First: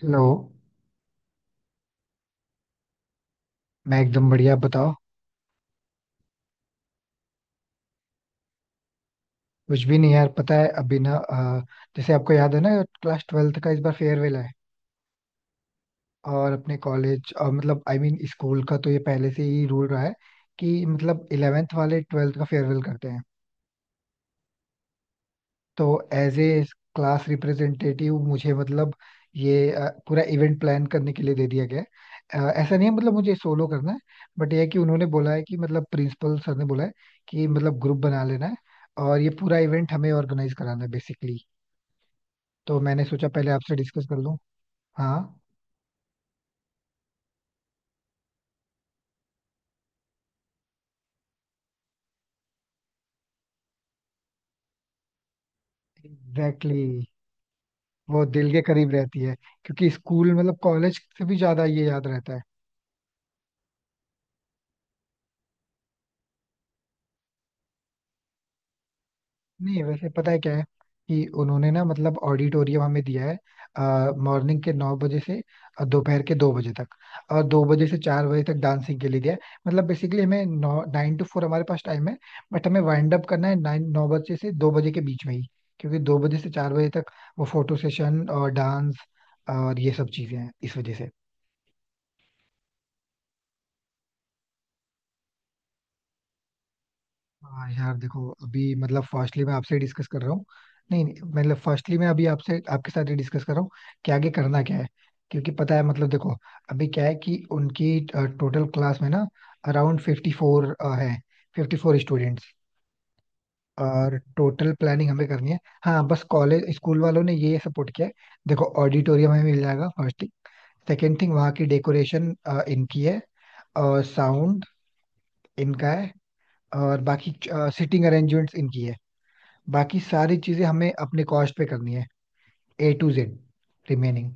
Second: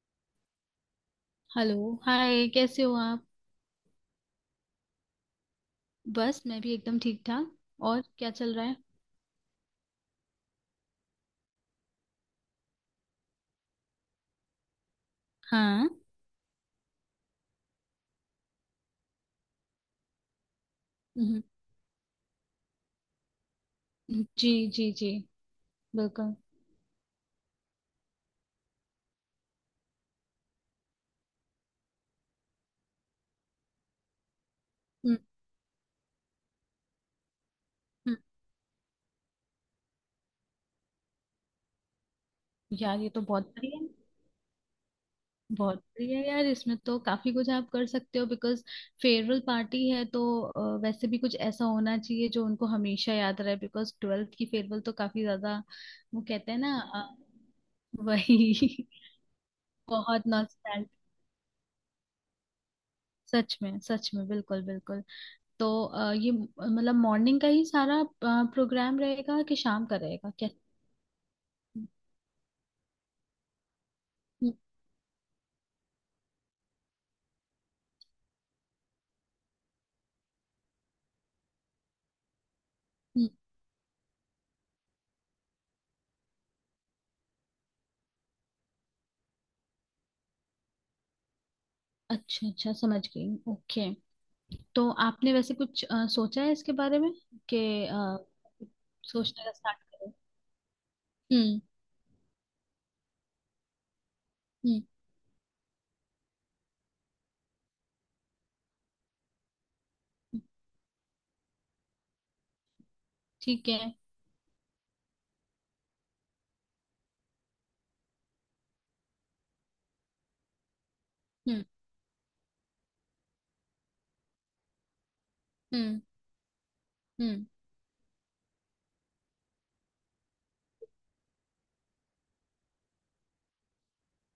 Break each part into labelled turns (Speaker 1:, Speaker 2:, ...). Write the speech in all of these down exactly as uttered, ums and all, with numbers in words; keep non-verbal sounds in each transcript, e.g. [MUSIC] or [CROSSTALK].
Speaker 1: Hello.
Speaker 2: Hello. Hi, कैसे हो आप?
Speaker 1: मैं एकदम बढ़िया. बताओ,
Speaker 2: बस मैं भी एकदम ठीक ठाक। और क्या चल रहा है?
Speaker 1: कुछ भी नहीं यार. पता है अभी ना, अ, जैसे आपको याद है ना, क्लास ट्वेल्थ का इस बार फेयरवेल है.
Speaker 2: हाँ।
Speaker 1: और अपने कॉलेज और मतलब I I mean mean, school का तो ये पहले से ही रूल रहा है कि मतलब
Speaker 2: हम्म।
Speaker 1: इलेवेंथ वाले ट्वेल्थ का फेयरवेल करते हैं.
Speaker 2: जी जी जी।
Speaker 1: तो
Speaker 2: बिल्कुल।
Speaker 1: एज ए क्लास रिप्रेजेंटेटिव मुझे मतलब ये अ, पूरा इवेंट प्लान करने के लिए दे दिया गया है. अ, ऐसा नहीं है मतलब मुझे सोलो करना है, बट ये है कि उन्होंने
Speaker 2: हम्म।
Speaker 1: बोला है कि मतलब प्रिंसिपल सर ने बोला है कि मतलब ग्रुप
Speaker 2: हम्म।
Speaker 1: बना लेना है. और ये पूरा इवेंट हमें ऑर्गेनाइज कराना है बेसिकली. तो
Speaker 2: यार,
Speaker 1: मैंने
Speaker 2: ये तो
Speaker 1: सोचा
Speaker 2: बहुत
Speaker 1: पहले आपसे
Speaker 2: बढ़िया है।
Speaker 1: डिस्कस कर लूं. हाँ.
Speaker 2: बहुत बढ़िया है यार, इसमें तो काफी कुछ आप कर सकते हो, बिकॉज फेयरवेल पार्टी है तो अ, वैसे भी कुछ ऐसा होना चाहिए जो उनको हमेशा याद रहे, बिकॉज ट्वेल्थ की फेयरवेल तो काफी ज्यादा। वो कहते हैं ना,
Speaker 1: एग्जैक्टली exactly.
Speaker 2: अ,
Speaker 1: वो दिल के
Speaker 2: वही।
Speaker 1: करीब
Speaker 2: [LAUGHS]
Speaker 1: रहती है क्योंकि
Speaker 2: बहुत
Speaker 1: स्कूल मतलब
Speaker 2: नॉस्टैल्जिक।
Speaker 1: कॉलेज से भी ज्यादा ये याद रहता है.
Speaker 2: सच में सच में, बिल्कुल बिल्कुल। तो अ, ये मतलब मॉर्निंग का ही सारा प्रोग्राम रहेगा कि
Speaker 1: नहीं,
Speaker 2: शाम का
Speaker 1: वैसे
Speaker 2: रहेगा
Speaker 1: पता है
Speaker 2: क्या?
Speaker 1: क्या है, कि उन्होंने ना मतलब ऑडिटोरियम हमें दिया है
Speaker 2: हम्म।
Speaker 1: मॉर्निंग के नौ बजे से अ, दोपहर के दो बजे तक. और दो बजे से चार बजे तक डांसिंग के लिए दिया है. मतलब बेसिकली हमें नौ नाइन टू फोर हमारे पास टाइम है. बट हमें वाइंड अप
Speaker 2: हम्म।
Speaker 1: करना है नाइन नौ बजे से दो बजे के बीच में ही, क्योंकि दो बजे से चार बजे तक वो फोटो सेशन और डांस और ये सब चीजें हैं इस वजह से.
Speaker 2: अच्छा अच्छा, समझ गई, ओके। तो आपने वैसे कुछ अ, सोचा है इसके बारे में कि
Speaker 1: हाँ यार
Speaker 2: अ,
Speaker 1: देखो अभी मतलब
Speaker 2: सोचने
Speaker 1: फर्स्टली
Speaker 2: का
Speaker 1: मैं
Speaker 2: स्टार्ट
Speaker 1: आपसे डिस्कस
Speaker 2: करें?
Speaker 1: कर रहा हूँ. नहीं नहीं, मतलब
Speaker 2: हम्म।
Speaker 1: फर्स्टली मैं अभी आपसे आपके साथ डिस्कस कर रहा हूँ कि आगे करना क्या
Speaker 2: हम्म।
Speaker 1: है. क्योंकि पता है मतलब देखो अभी क्या है कि उनकी टोटल क्लास में ना अराउंड फिफ्टी फोर है. Fifty four students.
Speaker 2: ठीक है।
Speaker 1: और टोटल प्लानिंग हमें करनी है. हाँ बस कॉलेज स्कूल वालों ने ये सपोर्ट किया है. देखो ऑडिटोरियम हमें मिल जाएगा फर्स्ट थिंग. सेकेंड थिंग वहाँ
Speaker 2: हम्म।
Speaker 1: की डेकोरेशन इनकी है. और साउंड इनका
Speaker 2: हम्म।
Speaker 1: है. और बाकी
Speaker 2: हम्म।
Speaker 1: सिटिंग अरेंजमेंट्स इनकी है. बाकी सारी चीजें हमें अपने कॉस्ट पे करनी है, ए टू जेड रिमेनिंग.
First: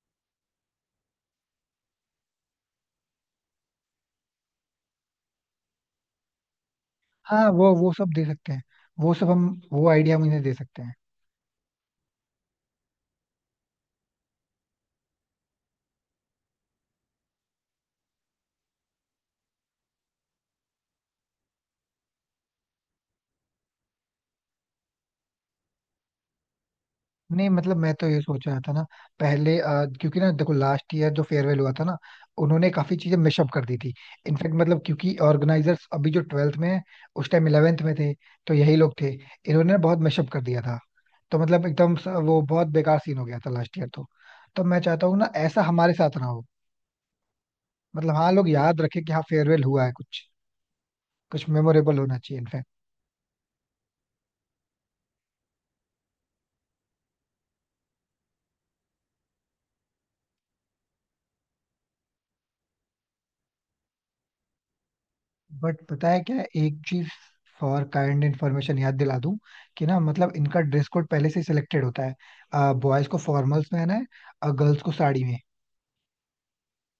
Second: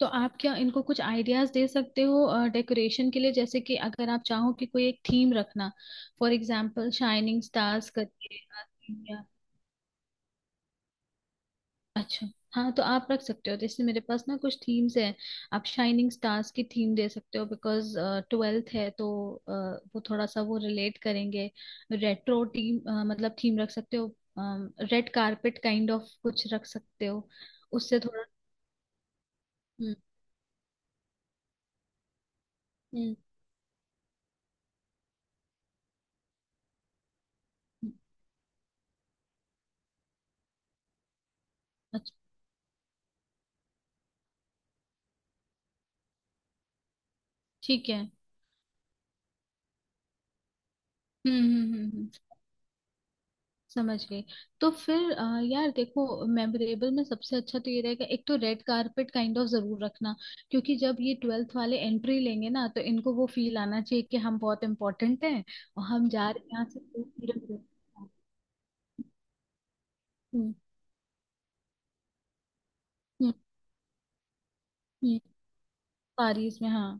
Speaker 2: तो आप क्या इनको कुछ आइडियाज दे सकते हो डेकोरेशन के लिए? जैसे कि अगर आप चाहो कि कोई एक थीम रखना, फॉर एग्जांपल शाइनिंग
Speaker 1: हाँ वो
Speaker 2: स्टार्स
Speaker 1: वो सब दे
Speaker 2: करके।
Speaker 1: सकते हैं. वो सब हम वो आइडिया हम इन्हें दे सकते हैं.
Speaker 2: अच्छा। हाँ, तो आप रख सकते हो, जैसे मेरे पास ना कुछ थीम्स हैं। आप शाइनिंग स्टार्स की थीम दे सकते हो, बिकॉज ट्वेल्थ है तो अ, वो थोड़ा सा वो रिलेट करेंगे। रेट्रो टीम, मतलब थीम रख सकते हो। रेड कारपेट काइंड ऑफ कुछ रख सकते हो।
Speaker 1: नहीं मतलब मैं
Speaker 2: उससे
Speaker 1: तो ये
Speaker 2: थोड़ा।
Speaker 1: सोच रहा था ना पहले, अ,
Speaker 2: हम्म।
Speaker 1: क्योंकि ना देखो लास्ट ईयर जो फेयरवेल हुआ था ना उन्होंने काफी चीजें
Speaker 2: हम्म।
Speaker 1: मिशअप कर दी थी. इनफैक्ट मतलब क्योंकि ऑर्गेनाइजर्स अभी जो ट्वेल्थ में है उस टाइम इलेवेंथ
Speaker 2: हम्म।
Speaker 1: में थे, तो यही लोग थे. इन्होंने ना बहुत मिशअप कर दिया था. तो मतलब एकदम स-
Speaker 2: अच्छा।
Speaker 1: वो बहुत बेकार सीन हो गया था लास्ट ईयर तो. तो मैं चाहता हूँ ना ऐसा हमारे साथ ना हो.
Speaker 2: ठीक है।
Speaker 1: मतलब हाँ लोग याद रखे कि हाँ फेयरवेल हुआ है कुछ.
Speaker 2: हम्म।
Speaker 1: कुछ
Speaker 2: हम्म। हम्म।
Speaker 1: मेमोरेबल होना
Speaker 2: हम्म।
Speaker 1: चाहिए इनफैक्ट.
Speaker 2: समझ गई। तो फिर अ, यार देखो, मेमोरेबल में सबसे अच्छा तो ये रहेगा, एक तो रेड कारपेट काइंड ऑफ जरूर रखना। क्योंकि जब ये ट्वेल्थ वाले एंट्री लेंगे ना, तो इनको वो फील आना चाहिए कि हम बहुत इम्पोर्टेंट हैं,
Speaker 1: बट
Speaker 2: और हम
Speaker 1: पता है
Speaker 2: जा
Speaker 1: क्या,
Speaker 2: रहे हैं यहाँ
Speaker 1: एक
Speaker 2: से, तो
Speaker 1: चीज
Speaker 2: पूरे पूरे-
Speaker 1: फॉर काइंड इन्फॉर्मेशन याद दिला दूं, कि ना मतलब
Speaker 2: हम्म।
Speaker 1: इनका ड्रेस कोड पहले से सिलेक्टेड होता है. बॉयज को
Speaker 2: हम्म।
Speaker 1: फॉर्मल्स में है और गर्ल्स को
Speaker 2: हम्म।
Speaker 1: साड़ी में.
Speaker 2: पेरिस में, हाँ।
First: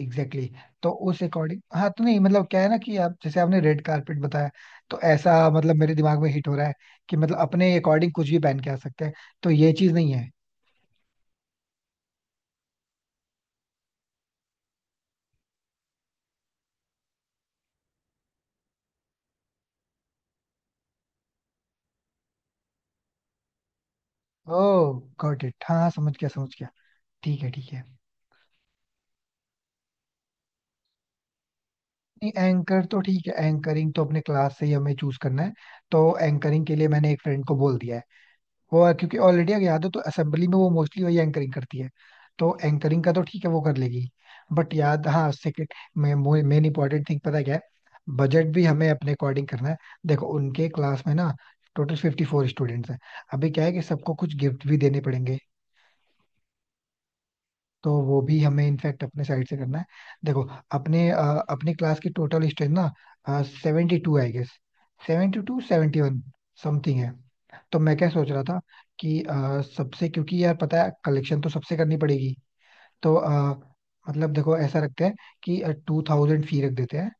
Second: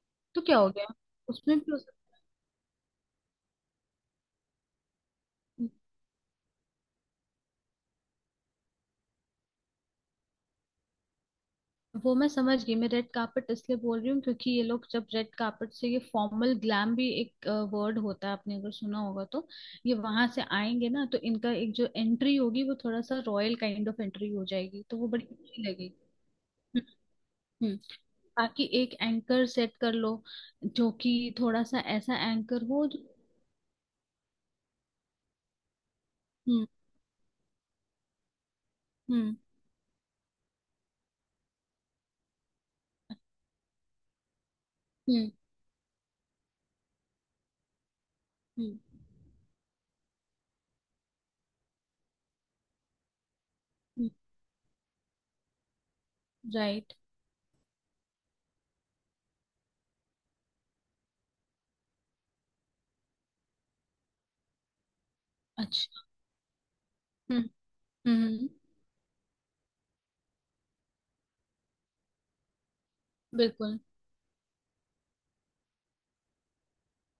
Speaker 1: एग्जैक्टली
Speaker 2: तो क्या
Speaker 1: exactly.
Speaker 2: हो गया,
Speaker 1: तो उस
Speaker 2: उसमें
Speaker 1: अकॉर्डिंग
Speaker 2: भी हो
Speaker 1: हाँ, तो
Speaker 2: सकता।
Speaker 1: नहीं मतलब क्या है ना कि आप जैसे आपने रेड कारपेट बताया, तो ऐसा मतलब मेरे दिमाग में हिट हो रहा है कि मतलब अपने अकॉर्डिंग कुछ भी पहन के आ सकते हैं. तो ये चीज नहीं है.
Speaker 2: वो मैं समझ गई, मैं रेड कार्पेट इसलिए बोल रही हूँ क्योंकि ये लोग जब रेड कार्पेट से, ये फॉर्मल ग्लैम भी एक वर्ड होता है, आपने अगर सुना होगा तो, ये वहां से आएंगे ना तो इनका एक जो एंट्री होगी वो थोड़ा सा रॉयल काइंड ऑफ एंट्री हो जाएगी, तो
Speaker 1: ओह
Speaker 2: वो बड़ी
Speaker 1: गॉट
Speaker 2: अच्छी
Speaker 1: इट. हाँ हाँ,
Speaker 2: लगेगी।
Speaker 1: समझ गया समझ गया.
Speaker 2: हम्म।
Speaker 1: ठीक है ठीक
Speaker 2: हम्म।
Speaker 1: है.
Speaker 2: बाकी एक एंकर सेट कर लो, जो कि थोड़ा सा ऐसा एंकर
Speaker 1: एंकर
Speaker 2: हो जो।
Speaker 1: तो ठीक है. एंकरिंग तो अपने क्लास से ही हमें चूज करना है. तो
Speaker 2: हम्म।
Speaker 1: एंकरिंग के लिए मैंने एक फ्रेंड को बोल दिया है. वो क्योंकि
Speaker 2: हम्म।
Speaker 1: ऑलरेडी अगर याद हो तो असेंबली में वो मोस्टली वही एंकरिंग करती है. तो एंकरिंग का तो ठीक है. वो कर लेगी. बट याद हाँ,
Speaker 2: हम्म।
Speaker 1: सेकेंड मेन इंपॉर्टेंट थिंग पता है क्या है, बजट भी हमें अपने अकॉर्डिंग करना है. देखो उनके क्लास में ना टोटल फिफ्टी फोर स्टूडेंट्स हैं. अभी क्या है कि
Speaker 2: हम्म।
Speaker 1: सबको कुछ गिफ्ट भी देने पड़ेंगे.
Speaker 2: राइट।
Speaker 1: तो वो भी हमें इनफैक्ट अपने साइड से करना है. देखो अपने अ, अपनी क्लास की टोटल स्ट्रेंथ ना seventy two I guess. Seventy two seventy
Speaker 2: अच्छा।
Speaker 1: वन समथिंग है.
Speaker 2: हम्म।
Speaker 1: तो मैं क्या सोच रहा
Speaker 2: हम्म।
Speaker 1: था कि अ, सबसे, क्योंकि यार पता है कलेक्शन तो सबसे करनी पड़ेगी. तो अ,
Speaker 2: बिल्कुल।
Speaker 1: मतलब देखो ऐसा रखते हैं कि टू थाउजेंड फी रख देते हैं,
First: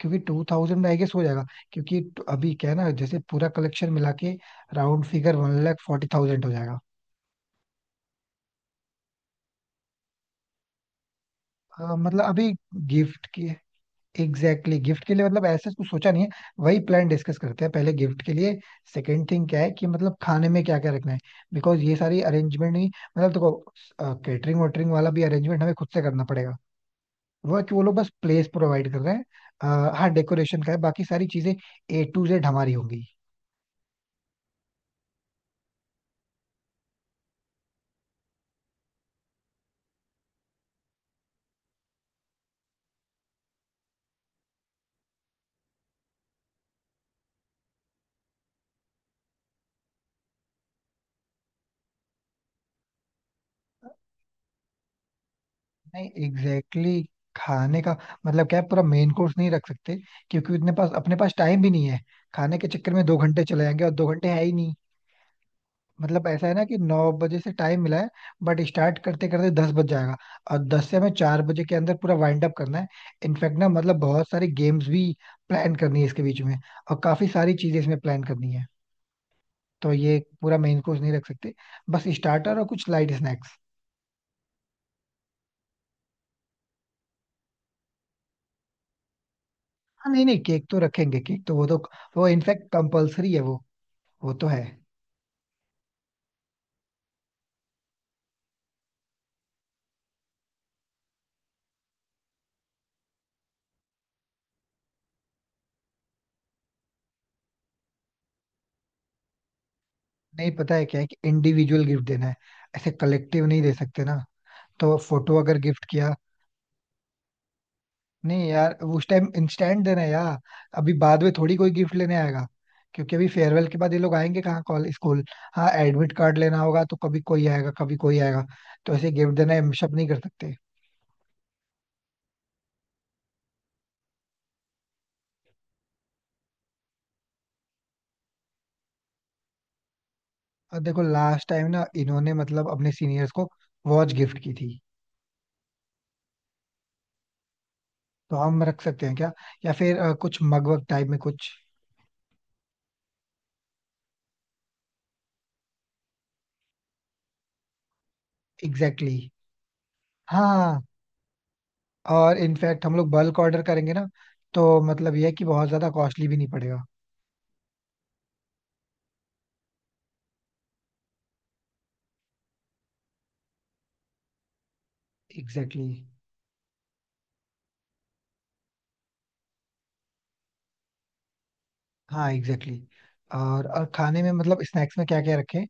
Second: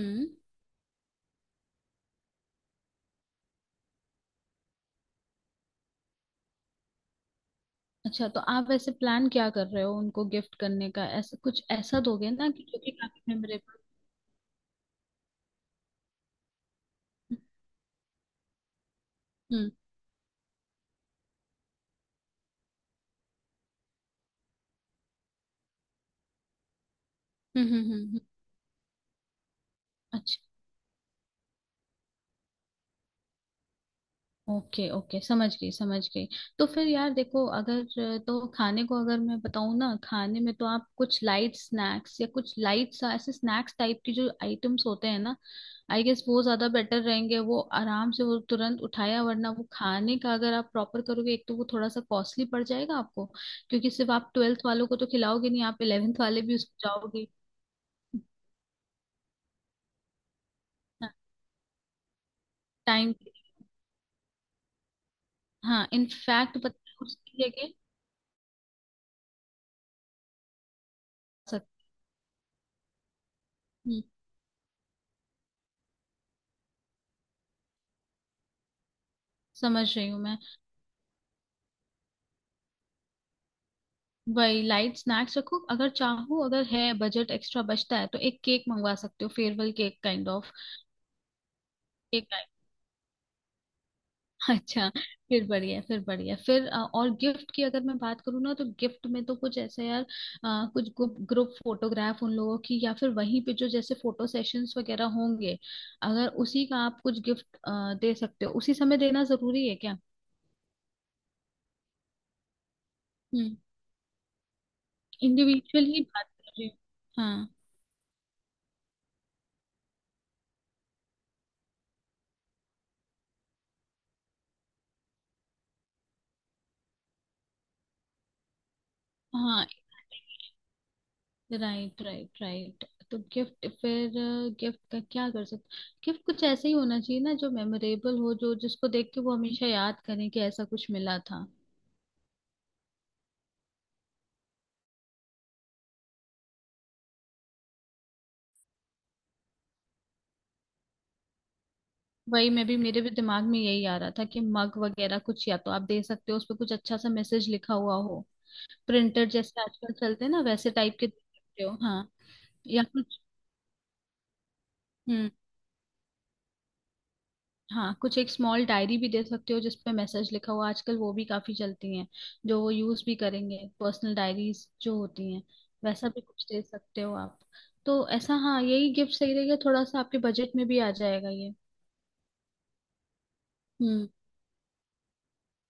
Speaker 1: क्योंकि टू थाउजेंड में आई गेस हो जाएगा. क्योंकि ट- अभी क्या है ना जैसे पूरा कलेक्शन मिला के round figure one lakh forty thousand हो जाएगा.
Speaker 2: अच्छा, तो आप ऐसे प्लान क्या कर रहे हो उनको गिफ्ट करने का? ऐसा कुछ,
Speaker 1: अ,
Speaker 2: ऐसा
Speaker 1: मतलब
Speaker 2: दोगे ना
Speaker 1: अभी
Speaker 2: कि जो कि काफी
Speaker 1: गिफ्ट की,
Speaker 2: मेमोरेबल।
Speaker 1: Exactly exactly. गिफ्ट के लिए मतलब ऐसे कुछ सोचा नहीं है. वही प्लान डिस्कस करते हैं पहले गिफ्ट के लिए. सेकंड थिंग क्या है
Speaker 2: हम्म।
Speaker 1: कि मतलब खाने में क्या क्या रखना है. बिकॉज ये सारी अरेंजमेंट नहीं, मतलब देखो कैटरिंग वोटरिंग वाला भी अरेंजमेंट हमें खुद से करना पड़ेगा. वो है
Speaker 2: हम्म।
Speaker 1: कि
Speaker 2: हम्म।
Speaker 1: वो
Speaker 2: हम्म।
Speaker 1: लोग
Speaker 2: हम्म।
Speaker 1: बस
Speaker 2: हम्म।
Speaker 1: प्लेस प्रोवाइड कर रहे हैं. अ, हाँ
Speaker 2: अच्छा।
Speaker 1: डेकोरेशन का है. बाकी सारी चीजें ए टू जेड हमारी होंगी.
Speaker 2: ओके ओके, समझ गई समझ गई। तो फिर यार देखो, अगर तो खाने को अगर मैं बताऊँ ना, खाने में तो आप कुछ लाइट स्नैक्स, या कुछ लाइट सा ऐसे स्नैक्स टाइप की जो आइटम्स होते हैं ना, आई गेस वो ज्यादा बेटर रहेंगे। वो आराम से, वो तुरंत उठाया, वरना वो खाने का अगर आप प्रॉपर करोगे एक तो वो थोड़ा सा कॉस्टली पड़ जाएगा आपको, क्योंकि सिर्फ आप ट्वेल्थ वालों को तो खिलाओगे नहीं, आप
Speaker 1: नहीं
Speaker 2: इलेवेंथ वाले भी उसको
Speaker 1: एग्जैक्टली exactly
Speaker 2: जाओगे।
Speaker 1: खाने का मतलब क्या है, पूरा मेन कोर्स नहीं रख सकते, क्योंकि इतने पास अपने पास टाइम भी नहीं है. खाने के चक्कर में
Speaker 2: टाइम।
Speaker 1: दो घंटे चले जाएंगे और दो घंटे है ही नहीं.
Speaker 2: हाँ
Speaker 1: मतलब ऐसा है
Speaker 2: इनफैक्ट,
Speaker 1: ना कि
Speaker 2: पता है,
Speaker 1: नौ बजे
Speaker 2: उसकी
Speaker 1: से
Speaker 2: जगह।
Speaker 1: टाइम मिला है, बट स्टार्ट करते करते दस बज जाएगा. और दस से हमें चार बजे
Speaker 2: सक-
Speaker 1: के अंदर पूरा वाइंड अप करना है. इनफैक्ट ना मतलब
Speaker 2: हम्म।
Speaker 1: बहुत सारी गेम्स भी प्लान करनी है इसके बीच में. और काफी सारी चीजें इसमें प्लान करनी है.
Speaker 2: समझ
Speaker 1: तो
Speaker 2: रही
Speaker 1: ये
Speaker 2: हूँ मैं।
Speaker 1: पूरा मेन कोर्स नहीं रख सकते. बस स्टार्टर और कुछ लाइट स्नैक्स.
Speaker 2: वही लाइट स्नैक्स रखो, अगर चाहो, अगर है बजट एक्स्ट्रा बचता है तो एक केक मंगवा सकते हो, फेयरवेल केक
Speaker 1: हाँ नहीं
Speaker 2: काइंड
Speaker 1: नहीं,
Speaker 2: ऑफ।
Speaker 1: केक तो रखेंगे. केक तो वो तो
Speaker 2: केक।
Speaker 1: वो
Speaker 2: [LAUGHS]
Speaker 1: इनफैक्ट कंपलसरी है वो. वो तो है.
Speaker 2: अच्छा फिर बढ़िया है, फिर बढ़िया है। फिर अ, और गिफ्ट की अगर मैं बात करूँ ना, तो गिफ्ट में तो कुछ ऐसा यार, अ, कुछ ग्रुप फोटोग्राफ उन लोगों की, या फिर वहीं पे जो जैसे फोटो सेशंस वगैरह होंगे, अगर उसी का आप कुछ गिफ्ट दे सकते हो। उसी समय देना जरूरी है क्या?
Speaker 1: नहीं पता है क्या है कि इंडिविजुअल गिफ्ट देना है. ऐसे कलेक्टिव
Speaker 2: हम्म।
Speaker 1: नहीं दे सकते ना. तो फोटो अगर गिफ्ट
Speaker 2: इंडिविजुअल ही
Speaker 1: किया,
Speaker 2: बात कर रही हूँ। हाँ।
Speaker 1: नहीं यार, उस टाइम इंस्टेंट देना है यार. अभी बाद में थोड़ी कोई गिफ्ट लेने आएगा. क्योंकि अभी फेयरवेल के बाद ये लोग आएंगे कहाँ कॉलेज स्कूल. हाँ एडमिट कार्ड लेना होगा तो कभी कोई आएगा कभी कोई आएगा. तो ऐसे गिफ्ट देना
Speaker 2: हाँ।
Speaker 1: हम शप नहीं कर सकते.
Speaker 2: Right right right. तो गिफ्ट फिर, गिफ्ट का क्या कर सकते? गिफ्ट कुछ ऐसा ही होना चाहिए ना जो मेमोरेबल हो, जो, जिसको देख के वो हमेशा याद करें कि ऐसा
Speaker 1: और
Speaker 2: कुछ
Speaker 1: देखो
Speaker 2: मिला था।
Speaker 1: लास्ट टाइम ना इन्होंने मतलब अपने सीनियर्स को वॉच गिफ्ट की थी. तो हम रख सकते हैं क्या, या फिर अ, कुछ मग वग टाइप में कुछ.
Speaker 2: वही, मैं भी, मेरे भी दिमाग में यही आ रहा था कि मग वगैरह कुछ, या तो आप दे सकते हो, उस पर कुछ अच्छा सा मैसेज लिखा हुआ हो।
Speaker 1: Exactly
Speaker 2: printer
Speaker 1: exactly.
Speaker 2: जैसे आजकल चलते हैं ना, वैसे
Speaker 1: हाँ.
Speaker 2: टाइप के दे सकते हो, हाँ।
Speaker 1: और
Speaker 2: या
Speaker 1: इनफैक्ट हम लोग
Speaker 2: कुछ।
Speaker 1: बल्क ऑर्डर करेंगे ना, तो मतलब ये
Speaker 2: हम्म।
Speaker 1: है कि बहुत ज्यादा कॉस्टली भी नहीं पड़ेगा.
Speaker 2: हाँ, कुछ एक स्मॉल डायरी भी दे सकते हो, जिसपे मैसेज लिखा हुआ, आजकल वो भी काफी चलती हैं। जो वो यूज भी करेंगे, पर्सनल डायरीज जो होती हैं,
Speaker 1: एग्जैक्टली.
Speaker 2: वैसा भी कुछ दे सकते हो आप। तो ऐसा, हाँ यही गिफ्ट सही रहेगा, थोड़ा सा आपके बजट में भी आ जाएगा ये।
Speaker 1: हाँ एग्जैक्टली exactly. और और
Speaker 2: हम्म।
Speaker 1: खाने में मतलब स्नैक्स में क्या क्या रखें.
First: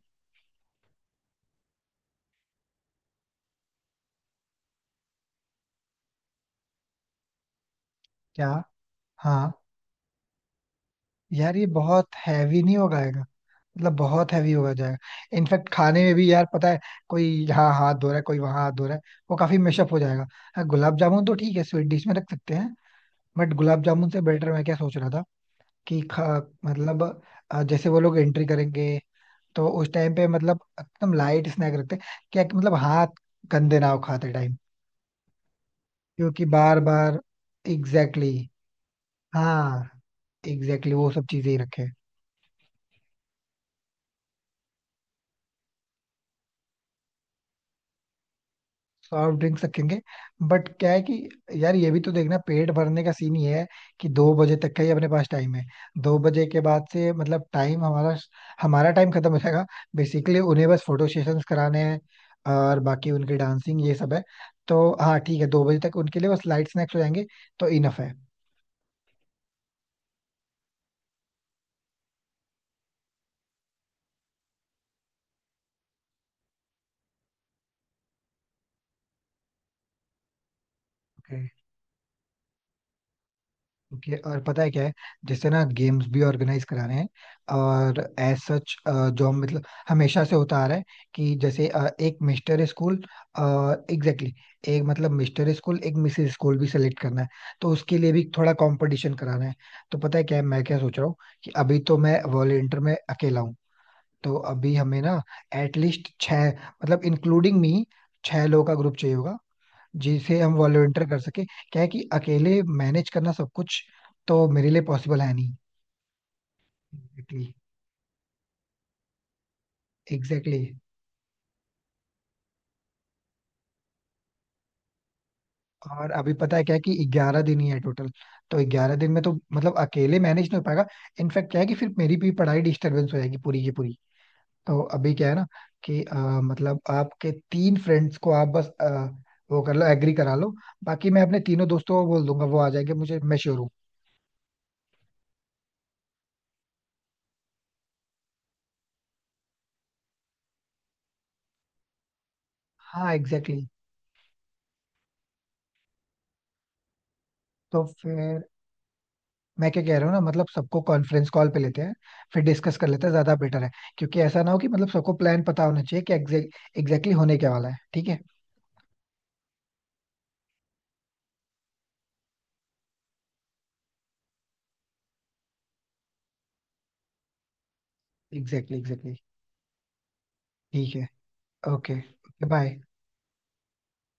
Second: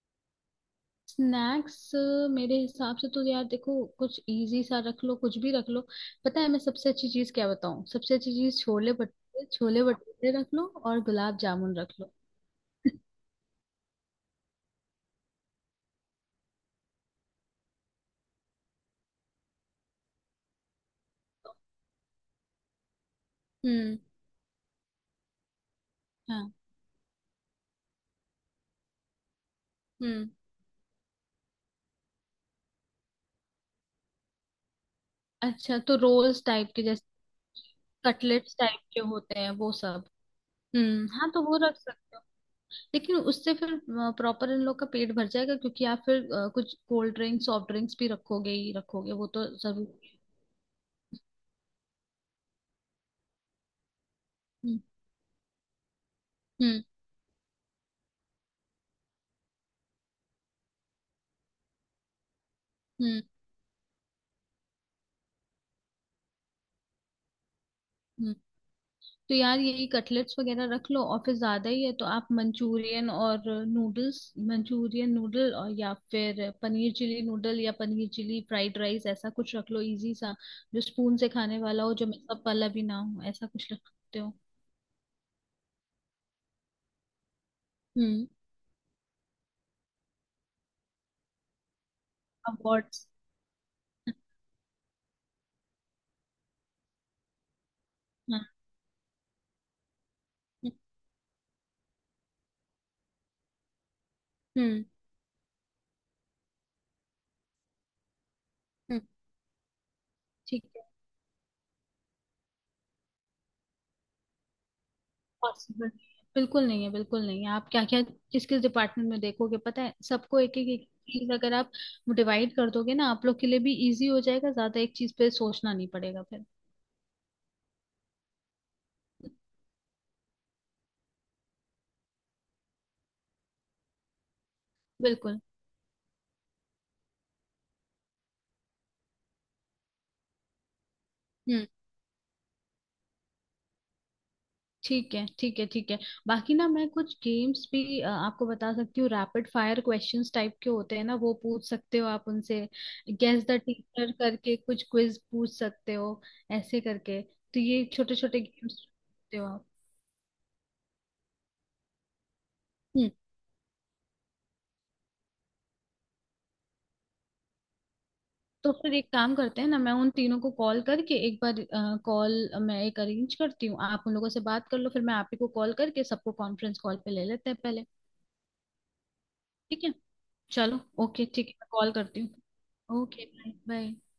Speaker 2: स्नैक्स। मेरे हिसाब से तो यार देखो, कुछ इजी सा रख लो, कुछ भी रख लो। पता है मैं सबसे अच्छी चीज क्या बताऊँ? सबसे अच्छी
Speaker 1: क्या.
Speaker 2: चीज छोले
Speaker 1: हाँ
Speaker 2: भटूरे, छोले भटूरे रख लो और गुलाब
Speaker 1: यार ये
Speaker 2: जामुन रख
Speaker 1: बहुत
Speaker 2: लो।
Speaker 1: हैवी नहीं
Speaker 2: [LAUGHS]
Speaker 1: होगा आएगा, मतलब बहुत हैवी होगा जाएगा. इनफैक्ट खाने में भी यार पता है कोई यहाँ हाथ धो रहा है कोई वहां हाथ धो रहा है, वो काफी मेशअप हो जाएगा. हाँ गुलाब जामुन तो ठीक है, स्वीट डिश में रख सकते हैं. बट गुलाब
Speaker 2: हम्म।
Speaker 1: जामुन से बेटर मैं क्या सोच रहा था, कि खा
Speaker 2: हाँ।
Speaker 1: मतलब अ, जैसे वो लोग एंट्री करेंगे तो उस टाइम पे
Speaker 2: हम्म।
Speaker 1: मतलब एकदम लाइट स्नैक रखते हैं क्या, कि मतलब हाथ गंदे ना हो खाते टाइम.
Speaker 2: अच्छा, तो रोल्स
Speaker 1: क्योंकि
Speaker 2: टाइप
Speaker 1: बार
Speaker 2: के, जैसे
Speaker 1: बार, एग्जैक्टली.
Speaker 2: कटलेट्स टाइप के होते हैं वो
Speaker 1: हाँ
Speaker 2: सब।
Speaker 1: एग्जैक्टली exactly,
Speaker 2: हम्म,
Speaker 1: वो सब
Speaker 2: हाँ, तो
Speaker 1: चीजें ही
Speaker 2: वो रख
Speaker 1: रखे.
Speaker 2: सकते हो। लेकिन उससे फिर प्रॉपर इन लोग का पेट भर जाएगा, क्योंकि आप फिर अ, कुछ कोल्ड ड्रिंक्स, सॉफ्ट ड्रिंक्स भी रखोगे ही रखोगे, वो
Speaker 1: सॉफ्ट
Speaker 2: तो
Speaker 1: ड्रिंक्स रखेंगे,
Speaker 2: जरूरी है।
Speaker 1: बट क्या है कि यार ये भी तो देखना, पेट भरने का सीन ही है कि दो बजे तक
Speaker 2: हम्म।
Speaker 1: का ही अपने पास टाइम है. दो बजे के
Speaker 2: हम्म।
Speaker 1: बाद से मतलब टाइम हमारा हमारा टाइम खत्म हो जाएगा. बेसिकली उन्हें बस फोटो सेशंस कराने हैं और बाकी
Speaker 2: हम्म।
Speaker 1: उनकी डांसिंग ये सब है. तो हाँ ठीक है, दो बजे तक उनके लिए बस लाइट स्नैक्स हो जाएंगे. तो इनफ
Speaker 2: हम्म। तो यार, यही कटलेट्स वगैरह रख लो। और फिर ज्यादा ही है तो आप मंचूरियन और नूडल्स, मंचूरियन नूडल, और या फिर पनीर चिली नूडल, या पनीर चिली फ्राइड राइस, ऐसा कुछ रख लो इजी सा। जो स्पून से
Speaker 1: है.
Speaker 2: खाने वाला हो, जो मतलब वाला भी ना हो, ऐसा कुछ रख
Speaker 1: ओके,
Speaker 2: सकते हो।
Speaker 1: और पता है क्या है, जैसे ना गेम्स भी ऑर्गेनाइज करा रहे हैं और
Speaker 2: हम्म।
Speaker 1: एज सच जो मतलब हमेशा से होता आ रहा है, कि जैसे अ, एक मिस्टर स्कूल.
Speaker 2: अवार्ड्स।
Speaker 1: एग्जैक्टली. एक मतलब मिस्टर स्कूल एक मिसेस स्कूल भी सेलेक्ट करना है. तो उसके लिए भी
Speaker 2: हाँ।
Speaker 1: थोड़ा कंपटीशन कराना है. तो पता है क्या है, मैं
Speaker 2: हम्म।
Speaker 1: क्या सोच रहा हूँ कि अभी तो मैं वॉलेंटियर में अकेला हूँ. तो अभी
Speaker 2: हम्म।
Speaker 1: हमें ना एटलीस्ट छः मतलब इंक्लूडिंग मी, छह लोगों का ग्रुप
Speaker 2: हम्म।
Speaker 1: चाहिए होगा जिसे हम
Speaker 2: ठीक है।
Speaker 1: वॉलंटियर कर सके. क्या है कि अकेले मैनेज करना सब कुछ, तो मेरे लिए पॉसिबल है नहीं.
Speaker 2: पॉसिबल बिल्कुल नहीं है, बिल्कुल नहीं है।
Speaker 1: एग्जैक्टली
Speaker 2: आप क्या क्या, किस किस डिपार्टमेंट में देखोगे? पता है, सबको एक
Speaker 1: एग्जैक्टली.
Speaker 2: एक एक चीज अगर आप डिवाइड कर दोगे ना, आप लोग के लिए भी इजी हो जाएगा, ज्यादा एक चीज पे सोचना नहीं
Speaker 1: और
Speaker 2: पड़ेगा
Speaker 1: अभी
Speaker 2: फिर।
Speaker 1: पता है क्या है कि ग्यारह दिन ही है टोटल. तो ग्यारह दिन में तो मतलब अकेले मैनेज नहीं हो पाएगा. इनफैक्ट क्या है कि फिर मेरी भी पढ़ाई डिस्टरबेंस हो जाएगी पूरी की पूरी. तो अभी क्या है
Speaker 2: बिल्कुल।
Speaker 1: ना, कि अ, मतलब आपके तीन फ्रेंड्स को आप बस अ, वो कर लो, एग्री करा लो. बाकी मैं अपने
Speaker 2: हम्म।
Speaker 1: तीनों दोस्तों को बोल दूंगा वो आ जाएंगे मुझे, मैं श्योर हूँ.
Speaker 2: ठीक है ठीक है ठीक है। बाकी ना, मैं कुछ गेम्स भी अ, आपको बता सकती हूँ। रैपिड फायर क्वेश्चंस टाइप के होते हैं ना, वो पूछ सकते हो आप उनसे।
Speaker 1: हाँ
Speaker 2: guess
Speaker 1: exactly
Speaker 2: the
Speaker 1: exactly.
Speaker 2: Teacher करके कुछ क्विज पूछ सकते हो। ऐसे करके तो ये
Speaker 1: तो
Speaker 2: छोटे छोटे
Speaker 1: फिर
Speaker 2: गेम्स हो आप।
Speaker 1: मैं क्या कह रहा हूँ ना, मतलब सबको कॉन्फ्रेंस कॉल पे लेते हैं फिर डिस्कस कर लेते
Speaker 2: हम्म।
Speaker 1: हैं, ज्यादा बेटर है. क्योंकि ऐसा ना हो कि मतलब सबको प्लान पता होना चाहिए कि एग्जैक्टली होने क्या वाला है. ठीक है.
Speaker 2: तो फिर एक काम करते हैं ना, मैं उन तीनों को कॉल करके एक बार, कॉल, मैं एक अरेंज करती हूँ, आप उन लोगों से बात कर लो, फिर मैं आप ही को कॉल करके सबको कॉन्फ्रेंस कॉल पे ले लेते हैं पहले।
Speaker 1: Exactly exactly.
Speaker 2: ठीक है। चलो
Speaker 1: ठीक है.
Speaker 2: ओके ठीक है, मैं कॉल
Speaker 1: ओके.
Speaker 2: करती
Speaker 1: बाय.
Speaker 2: हूँ। Okay, bye bye.